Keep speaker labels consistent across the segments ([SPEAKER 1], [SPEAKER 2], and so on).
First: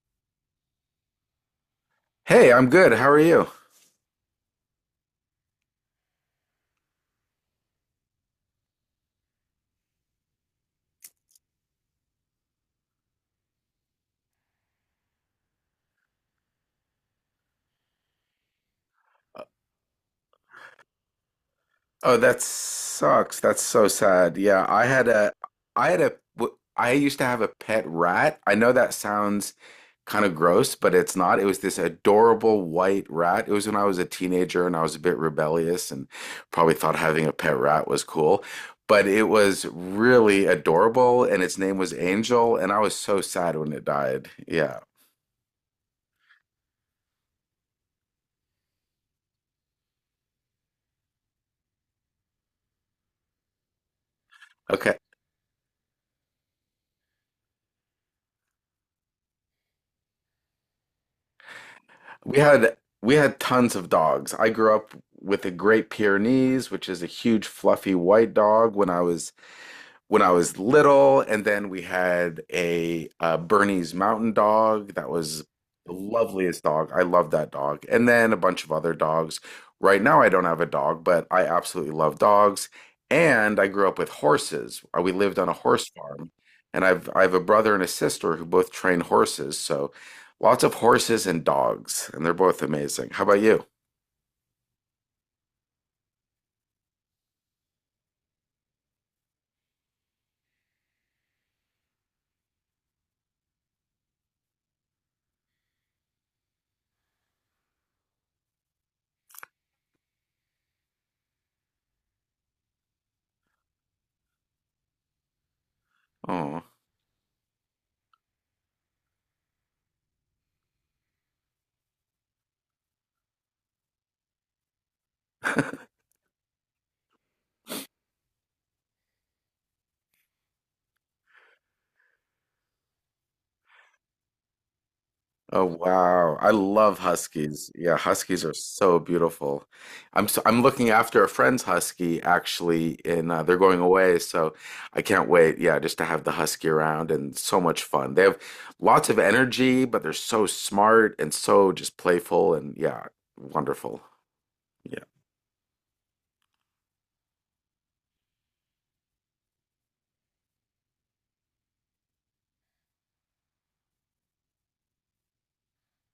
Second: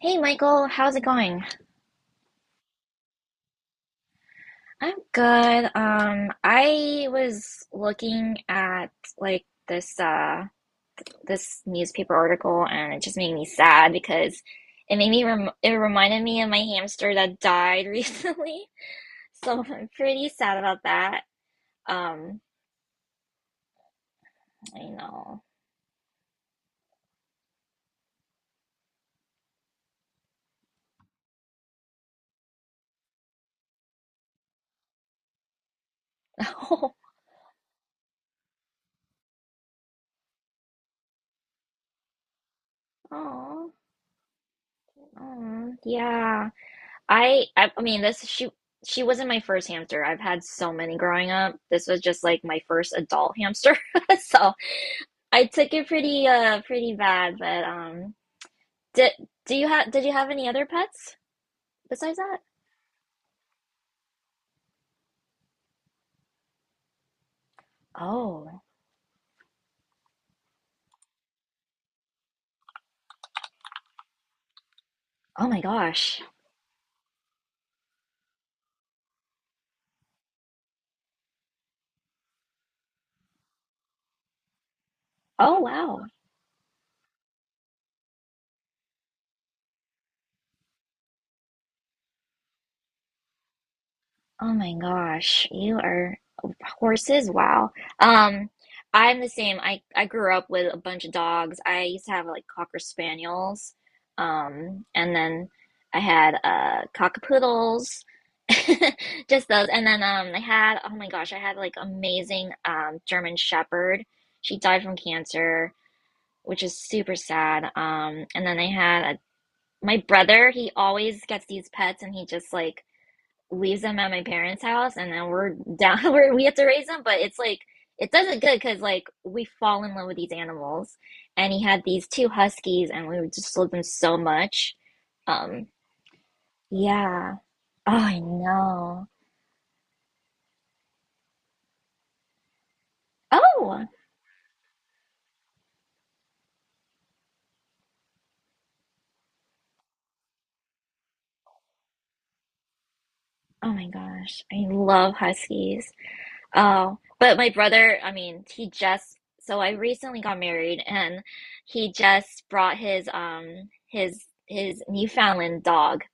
[SPEAKER 1] Hey Michael, how's it going?
[SPEAKER 2] Hey, I'm good. How are you?
[SPEAKER 1] I'm good. I was looking at like this this newspaper article, and it just made me sad because it made me reminded me of my hamster that died recently. So I'm pretty sad about that.
[SPEAKER 2] Oh,
[SPEAKER 1] Um,
[SPEAKER 2] that sucks. That's so sad. Yeah,
[SPEAKER 1] I know.
[SPEAKER 2] I had a, I used to have a pet rat. I know that sounds kind of gross, but it's not. It was this adorable white rat. It was when I was a teenager and I was a bit rebellious and probably thought having a pet rat was cool. But it was really adorable and its name was Angel, and I was so sad
[SPEAKER 1] Oh,
[SPEAKER 2] when it died. Yeah.
[SPEAKER 1] oh, yeah. I mean, this she wasn't my first hamster. I've had so many growing up. This was just like my first adult hamster. So
[SPEAKER 2] Okay.
[SPEAKER 1] I took it pretty pretty bad, but did do you have any other pets besides that?
[SPEAKER 2] We had tons of dogs. I grew up with a Great Pyrenees, which is a huge fluffy white
[SPEAKER 1] Oh.
[SPEAKER 2] dog when I was little, and then we had a Bernese Mountain Dog that was
[SPEAKER 1] Oh my
[SPEAKER 2] the
[SPEAKER 1] gosh.
[SPEAKER 2] loveliest dog. I love that dog, and then a bunch of other dogs. Right now, I don't have a dog, but I absolutely love dogs. And I grew up with horses. We lived on a
[SPEAKER 1] Oh
[SPEAKER 2] horse
[SPEAKER 1] wow.
[SPEAKER 2] farm, and I have a brother and a sister who both train horses. So lots of horses and dogs, and they're both amazing. How about you?
[SPEAKER 1] Oh my gosh, you are horses. Wow. Um, I'm the same. I grew up with a bunch of dogs. I used to have like cocker spaniels, and then I had cockapoodles, just those. And then I had oh my gosh, I had like amazing German Shepherd. She died from cancer, which
[SPEAKER 2] Oh.
[SPEAKER 1] is super sad. And then I had my brother. He always gets these pets, and he just like leaves them at my parents' house, and then we're down where we have to raise them. But it's like it does not good because like we fall in love with these animals, and he had these two huskies, and we just loved them so much.
[SPEAKER 2] Oh
[SPEAKER 1] Um,
[SPEAKER 2] wow. I love
[SPEAKER 1] yeah.
[SPEAKER 2] huskies.
[SPEAKER 1] Oh,
[SPEAKER 2] Yeah,
[SPEAKER 1] I
[SPEAKER 2] huskies are so
[SPEAKER 1] know.
[SPEAKER 2] beautiful. I'm looking after a friend's husky actually and they're going
[SPEAKER 1] Oh,
[SPEAKER 2] away, so I can't wait. Yeah, just to have the husky around and so much fun. They have lots of energy, but they're so smart and so just playful and yeah,
[SPEAKER 1] oh my
[SPEAKER 2] wonderful.
[SPEAKER 1] gosh, I
[SPEAKER 2] Yeah.
[SPEAKER 1] love huskies. Oh, but my brother, I mean, he just so I recently got married, and he just brought his his Newfoundland dog,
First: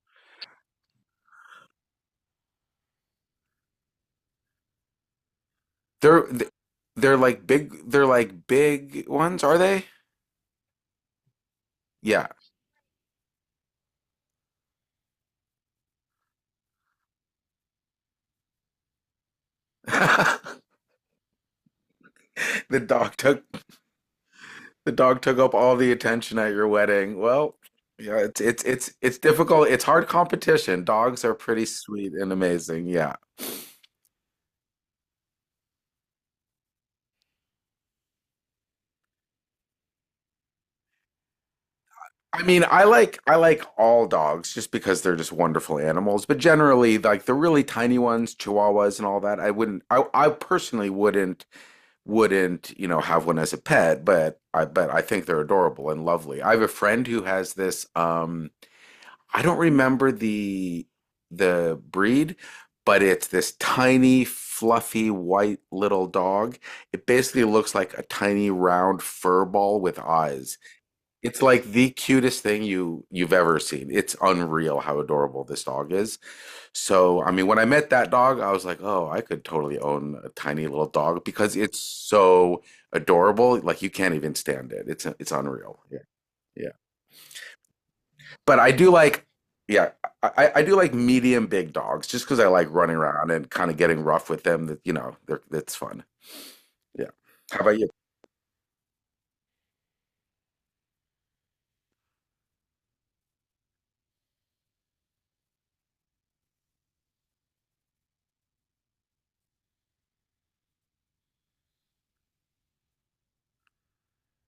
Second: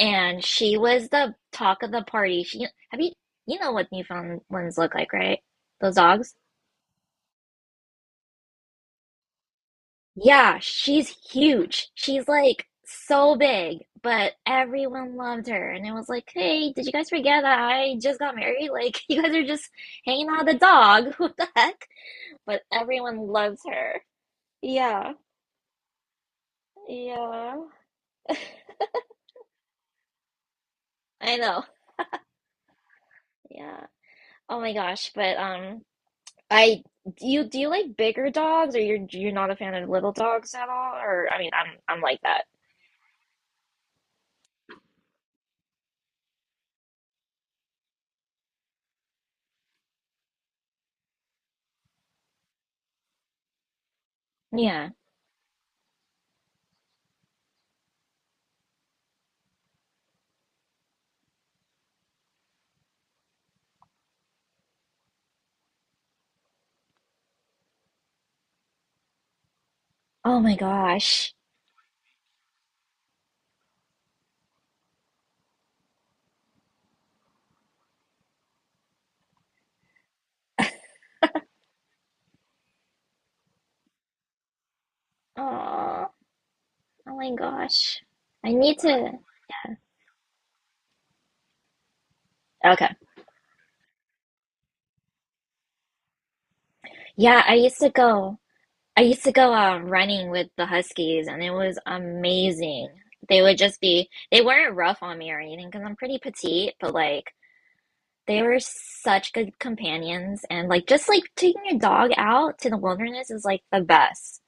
[SPEAKER 1] and she was the talk of the party. She have you you know what Newfoundlands look like, right? Those
[SPEAKER 2] They're
[SPEAKER 1] dogs.
[SPEAKER 2] th- they're like big ones, are they?
[SPEAKER 1] Yeah, she's huge. She's
[SPEAKER 2] Yeah.
[SPEAKER 1] like so big, but everyone loved her, and it was like, hey, did you guys forget that I just got married? Like, you guys are just hanging out with a dog. What the heck? But
[SPEAKER 2] The dog
[SPEAKER 1] everyone
[SPEAKER 2] took
[SPEAKER 1] loves her.
[SPEAKER 2] The
[SPEAKER 1] Yeah,
[SPEAKER 2] dog took up all the attention at your wedding.
[SPEAKER 1] yeah,
[SPEAKER 2] Well, yeah, it's difficult. It's hard competition. Dogs are
[SPEAKER 1] I know.
[SPEAKER 2] pretty sweet and amazing. Yeah.
[SPEAKER 1] Yeah. Oh my gosh, but. I do you like bigger dogs, or you're not a fan of little dogs at all? Or I mean, I'm like
[SPEAKER 2] I
[SPEAKER 1] that.
[SPEAKER 2] mean, I like all dogs just because they're just wonderful animals, but generally like the really tiny ones, chihuahuas and all that, I personally wouldn't, you know, have one as a pet,
[SPEAKER 1] Yeah.
[SPEAKER 2] but I think they're adorable and lovely. I have a friend who has this. I don't remember the breed, but it's this tiny, fluffy, white little dog. It basically looks like a tiny round fur ball with
[SPEAKER 1] Oh my
[SPEAKER 2] eyes.
[SPEAKER 1] gosh.
[SPEAKER 2] It's like the cutest thing you've ever seen. It's unreal how adorable this dog is. So, I mean, when I met that dog, I was like, "Oh, I could totally own a tiny little dog because it's so adorable. Like you can't even stand it. It's unreal." Yeah.
[SPEAKER 1] Oh,
[SPEAKER 2] Yeah.
[SPEAKER 1] oh my gosh. I
[SPEAKER 2] But I
[SPEAKER 1] need
[SPEAKER 2] do
[SPEAKER 1] to.
[SPEAKER 2] like, yeah, I do like medium big dogs just because I like
[SPEAKER 1] Okay.
[SPEAKER 2] running around and kind of getting rough with them. That you know, they're, it's fun. Yeah.
[SPEAKER 1] Yeah, I
[SPEAKER 2] How
[SPEAKER 1] used
[SPEAKER 2] about
[SPEAKER 1] to
[SPEAKER 2] you?
[SPEAKER 1] go. I used to go running with the Huskies, and it was amazing. They would just be. They weren't rough on me or anything because I'm pretty petite, but like they were such good companions, and like just like taking your dog out to the wilderness is like the best.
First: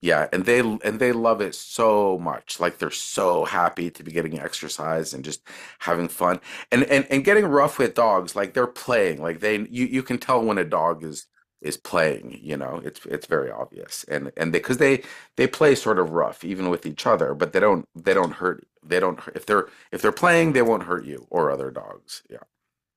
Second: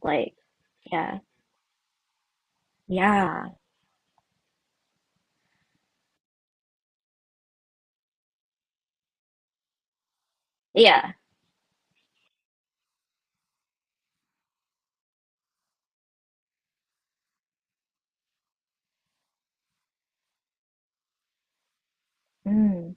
[SPEAKER 2] Yeah,
[SPEAKER 1] Like.
[SPEAKER 2] and they
[SPEAKER 1] Yeah.
[SPEAKER 2] love it so much. Like they're so
[SPEAKER 1] Yeah.
[SPEAKER 2] happy to be getting exercise and just having fun. And getting rough with dogs, like they're playing. Like they you can tell when a dog
[SPEAKER 1] Yeah.
[SPEAKER 2] is playing, you know. It's very obvious. And they because they play sort of rough even with each other, but they don't hurt they don't If they're playing, they won't hurt you or other dogs. Yeah.
[SPEAKER 1] Mm.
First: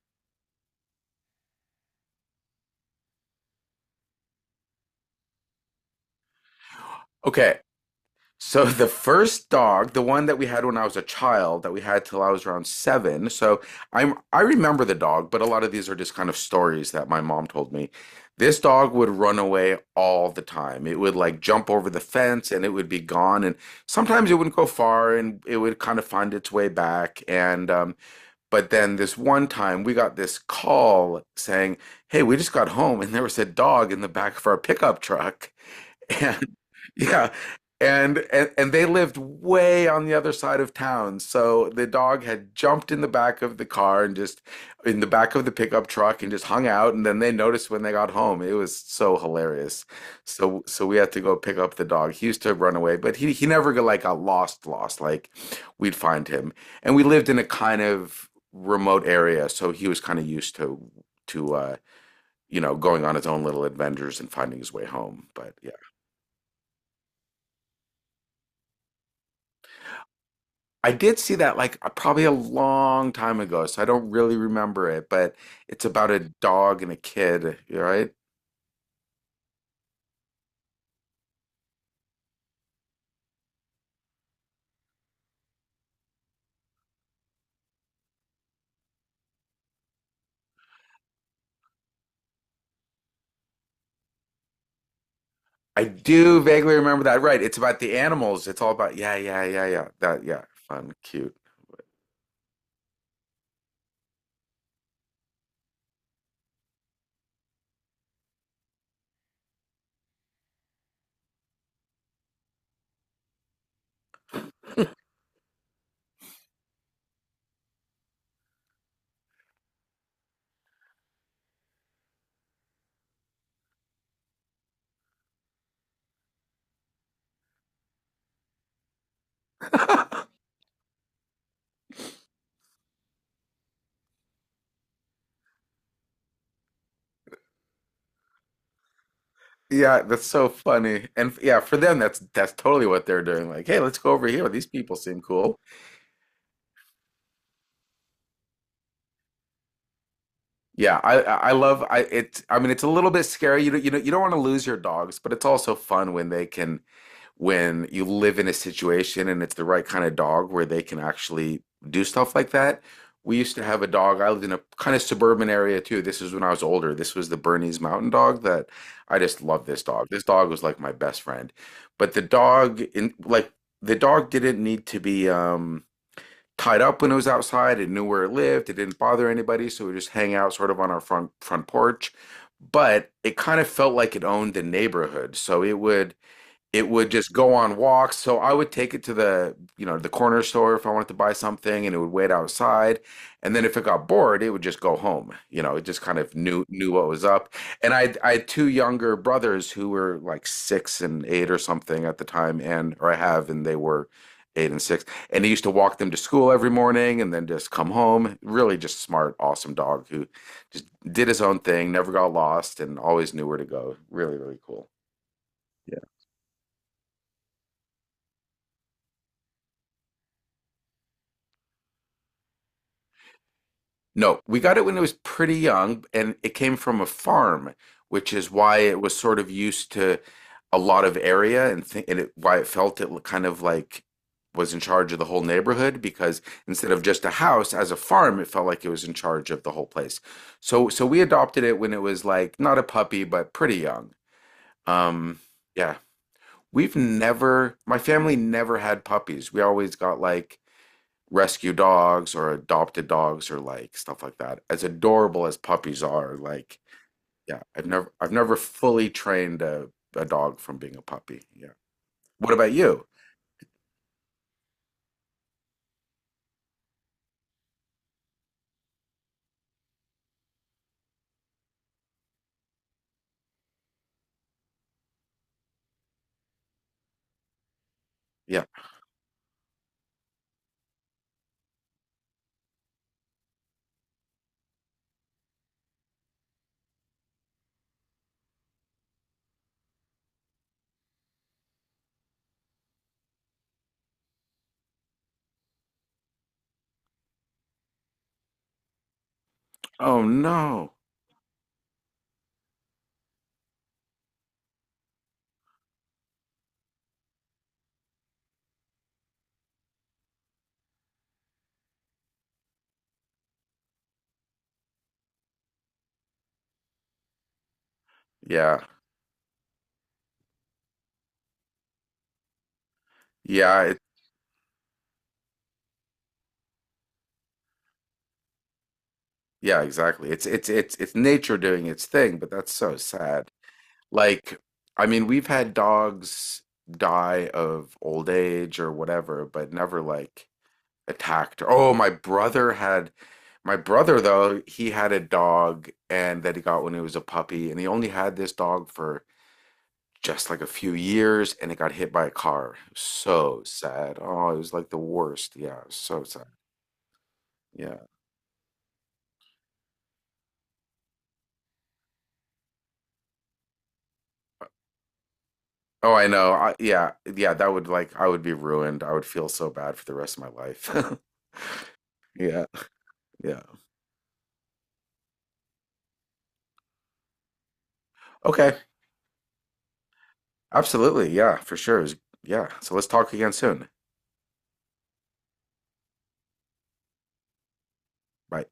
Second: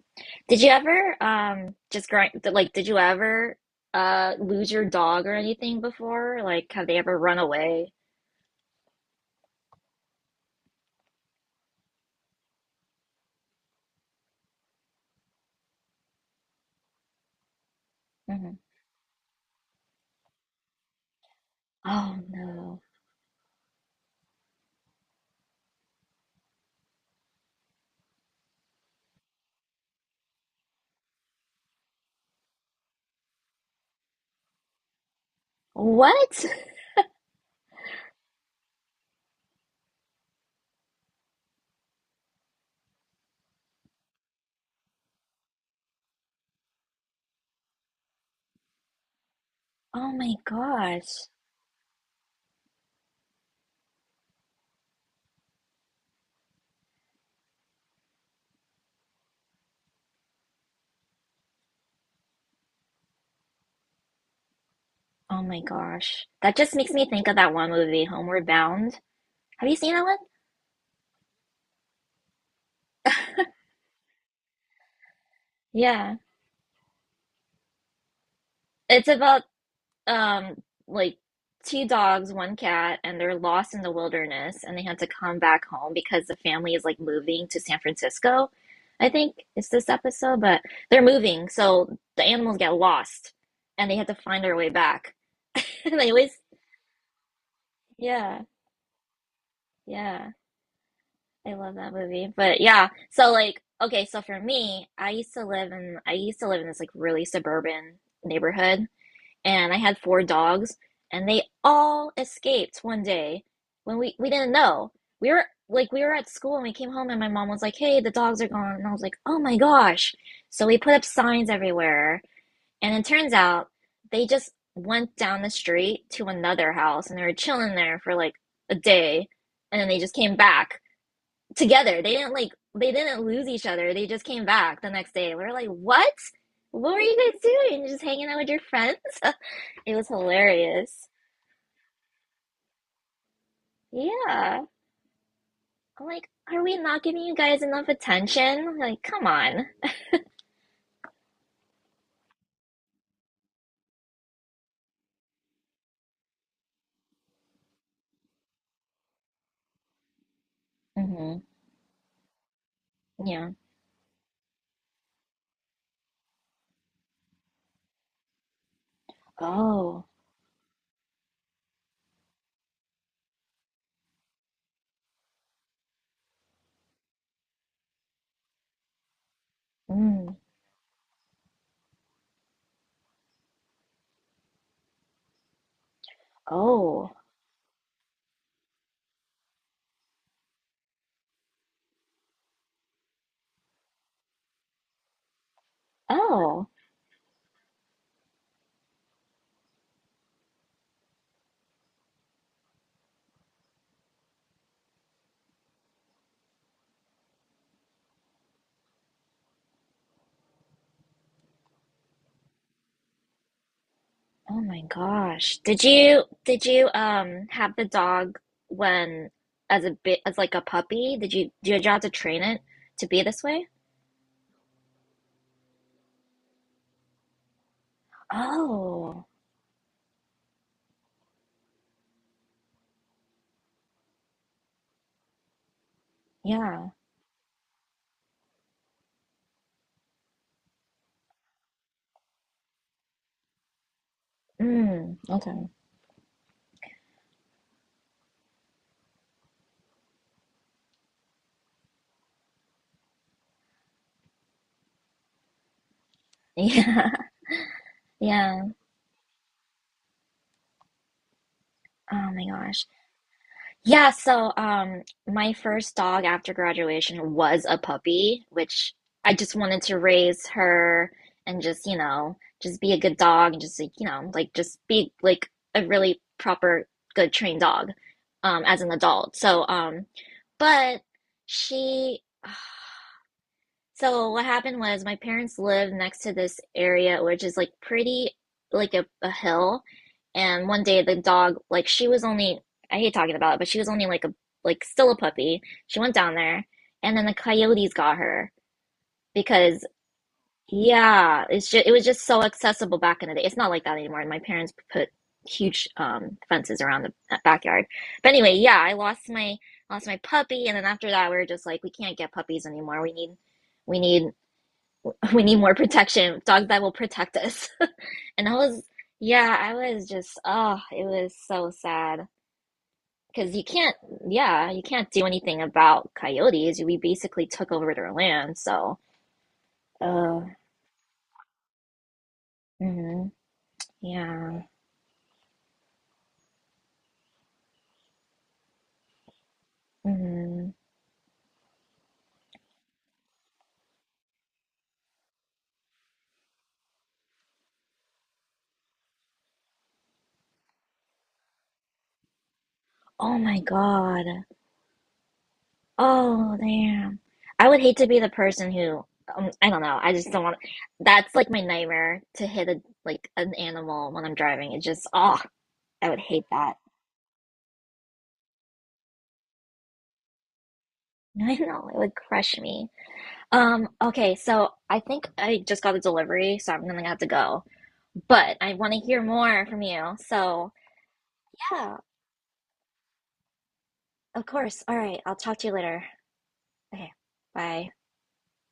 [SPEAKER 1] Did you ever just growing like did you ever lose your dog or anything before? Like have they ever run
[SPEAKER 2] Okay.
[SPEAKER 1] away?
[SPEAKER 2] So the first dog, the one that we had when I was a child, that we had till I was around seven. So I remember the dog, but a lot of these are just kind of stories that my mom told me.
[SPEAKER 1] Hmm.
[SPEAKER 2] This dog would run away all the time. It would like jump over the
[SPEAKER 1] Oh
[SPEAKER 2] fence and it
[SPEAKER 1] no.
[SPEAKER 2] would be gone. And sometimes it wouldn't go far and it would kind of find its way back. And but then this one time we got this call saying, hey, we just got home and there was a dog in the back of our pickup truck.
[SPEAKER 1] What?
[SPEAKER 2] And yeah. And they lived way on the other side of town. So the dog had jumped in the back of the car and just in the back of the pickup truck and just hung out. And then they noticed when they got home. It was so hilarious.
[SPEAKER 1] Oh my
[SPEAKER 2] So we had to
[SPEAKER 1] gosh.
[SPEAKER 2] go pick up the dog. He used to run away, but he never got like got lost, lost. Like we'd find him. And we lived in a kind of remote area, so he was kind of used to to uh, you know, going on his own little adventures and finding his way home.
[SPEAKER 1] Oh
[SPEAKER 2] But
[SPEAKER 1] my gosh. That just makes me think of that one movie, Homeward Bound. Have you seen that one?
[SPEAKER 2] I did see that like probably a long time ago, so I don't really remember it, but it's about
[SPEAKER 1] Yeah.
[SPEAKER 2] a dog and a kid, you're right?
[SPEAKER 1] It's about um like two dogs, one cat, and they're lost in the wilderness, and they had to come back home because the family is like moving to San Francisco. I think it's this episode, but they're moving, so the animals get lost and they have to find their way back.
[SPEAKER 2] I
[SPEAKER 1] And they always
[SPEAKER 2] do vaguely remember that. Right. It's about the
[SPEAKER 1] yeah,
[SPEAKER 2] animals. It's all about yeah, yeah, yeah, yeah. That
[SPEAKER 1] yeah.
[SPEAKER 2] yeah, fun, cute.
[SPEAKER 1] I love that movie. But yeah, so like okay, so for me, I used to live in this like really suburban neighborhood, and I had four dogs, and they all escaped 1 day when we didn't know. We were like we were at school, and we came home and my mom was like, "Hey, the dogs are gone," and I was like, "Oh my gosh!" So we put up signs everywhere, and it turns out they just went down the street to another house, and they were chilling there for like a day, and then they just came back together. They didn't like they didn't lose each other. They just came back the next day. We were like, "What? What were you guys doing? Just hanging out with your friends?" It
[SPEAKER 2] Yeah,
[SPEAKER 1] was
[SPEAKER 2] that's so
[SPEAKER 1] hilarious.
[SPEAKER 2] funny. Yeah, for them that's totally what they're doing. Like, hey, let's go over here.
[SPEAKER 1] Yeah.
[SPEAKER 2] These people seem cool.
[SPEAKER 1] I'm like, are we not giving you guys enough attention? Like, come on.
[SPEAKER 2] Yeah, I love I It's I mean it's a little bit scary. You know you don't want to lose your dogs, but it's also fun when they can when you live in a situation and it's the right kind of dog where they can
[SPEAKER 1] Hmm.
[SPEAKER 2] actually do stuff like that. We
[SPEAKER 1] Yeah.
[SPEAKER 2] used to have a dog. I lived in a kind of suburban area too. This is when I was older. This was the Bernese Mountain Dog that I just loved this
[SPEAKER 1] Oh.
[SPEAKER 2] dog. This dog was like my best friend. But the dog didn't need to be tied up when it was outside. It knew where it lived. It didn't bother anybody, so we just hang
[SPEAKER 1] Mm.
[SPEAKER 2] out sort of on our front porch. But it kind of felt like it owned the neighborhood. So it
[SPEAKER 1] Oh.
[SPEAKER 2] would just go on walks. So I would take it to the, you know, the corner store if I wanted to buy something and it would wait outside. And then if it got bored, it would just go home. You know, it just kind of
[SPEAKER 1] Oh.
[SPEAKER 2] knew what was up. And I had two younger brothers who were like six and eight or something at the time, and or I have, and they were eight and six. And he used to walk them to school every morning and then just come home. Really just smart, awesome dog who just did his own thing, never got lost, and always knew where to go. Really, really
[SPEAKER 1] Oh my
[SPEAKER 2] cool.
[SPEAKER 1] gosh. Did you have the dog when as a bit as like a puppy? Did you have to train it to be this way?
[SPEAKER 2] No, we got it when it was pretty young, and it came from a farm, which is why it was
[SPEAKER 1] Oh.
[SPEAKER 2] sort of used to a lot of area and why it felt it kind of like was in charge of the whole neighborhood because
[SPEAKER 1] Yeah.
[SPEAKER 2] instead of just a house as a farm, it felt like it was in charge of the whole place. So we adopted it when it was like not a puppy, but pretty young.
[SPEAKER 1] Mm.
[SPEAKER 2] Um,
[SPEAKER 1] Okay.
[SPEAKER 2] yeah, we've never, my family never had puppies. We always got like rescue dogs or adopted dogs or like stuff like that. As adorable as puppies are, like
[SPEAKER 1] Yeah.
[SPEAKER 2] yeah, I've never
[SPEAKER 1] Yeah.
[SPEAKER 2] fully trained a dog from being a puppy. Yeah.
[SPEAKER 1] Oh my
[SPEAKER 2] What about
[SPEAKER 1] gosh.
[SPEAKER 2] you?
[SPEAKER 1] Yeah, so my first dog after graduation was a puppy, which I just wanted to raise her and just, you know, just be a good dog and just like, you know, like just be like a really proper good trained dog
[SPEAKER 2] Yeah.
[SPEAKER 1] as an adult. So but she so what happened was my parents live next to this area, which is like pretty like a hill. And 1 day the dog, like I hate talking about it, but she was only like a like still a puppy. She went down there, and then the coyotes got her because
[SPEAKER 2] Oh no.
[SPEAKER 1] yeah, it's just it was just so accessible back in the day. It's not like that anymore. And my parents put huge fences around the backyard. But anyway, yeah, I lost my puppy, and then after that we were just like, we can't get puppies anymore. We need we need more protection, dogs that will protect us. And I
[SPEAKER 2] Yeah.
[SPEAKER 1] was, yeah, I was just, oh, it was so sad. Because you
[SPEAKER 2] Yeah,
[SPEAKER 1] can't,
[SPEAKER 2] it,
[SPEAKER 1] yeah, you can't do anything about coyotes. We basically took over their land, so,
[SPEAKER 2] yeah, exactly.
[SPEAKER 1] uh,
[SPEAKER 2] It's nature doing its thing, but that's so
[SPEAKER 1] hmm
[SPEAKER 2] sad. Like
[SPEAKER 1] yeah,
[SPEAKER 2] I mean, we've had dogs die of old age or whatever, but never like
[SPEAKER 1] hmm.
[SPEAKER 2] attacked her. Oh, my brother though, he had a dog and that he got when he was a puppy and he only had this dog for just like a few years and it got hit by a car.
[SPEAKER 1] Oh my
[SPEAKER 2] So sad.
[SPEAKER 1] God.
[SPEAKER 2] Oh, it was like the worst. Yeah, so sad.
[SPEAKER 1] Oh, damn. I would hate
[SPEAKER 2] Yeah.
[SPEAKER 1] to be the person who, I don't know, I just don't want, to. That's like my nightmare to hit a, like an animal when I'm driving. It just, oh, I
[SPEAKER 2] Oh,
[SPEAKER 1] would
[SPEAKER 2] I
[SPEAKER 1] hate
[SPEAKER 2] know.
[SPEAKER 1] that.
[SPEAKER 2] I, yeah. Yeah, that would like I would be ruined. I would feel so bad for the rest of my life.
[SPEAKER 1] I know, it would crush
[SPEAKER 2] Yeah.
[SPEAKER 1] me.
[SPEAKER 2] Yeah.
[SPEAKER 1] Okay, so I think I just got a delivery, so I'm gonna have to go. But I
[SPEAKER 2] Okay.
[SPEAKER 1] want to hear more from you. So,
[SPEAKER 2] Absolutely. Yeah, for
[SPEAKER 1] yeah,
[SPEAKER 2] sure. It was- yeah. So let's talk again soon.
[SPEAKER 1] of course. All right, I'll talk to you later. Okay, bye.
[SPEAKER 2] Bye.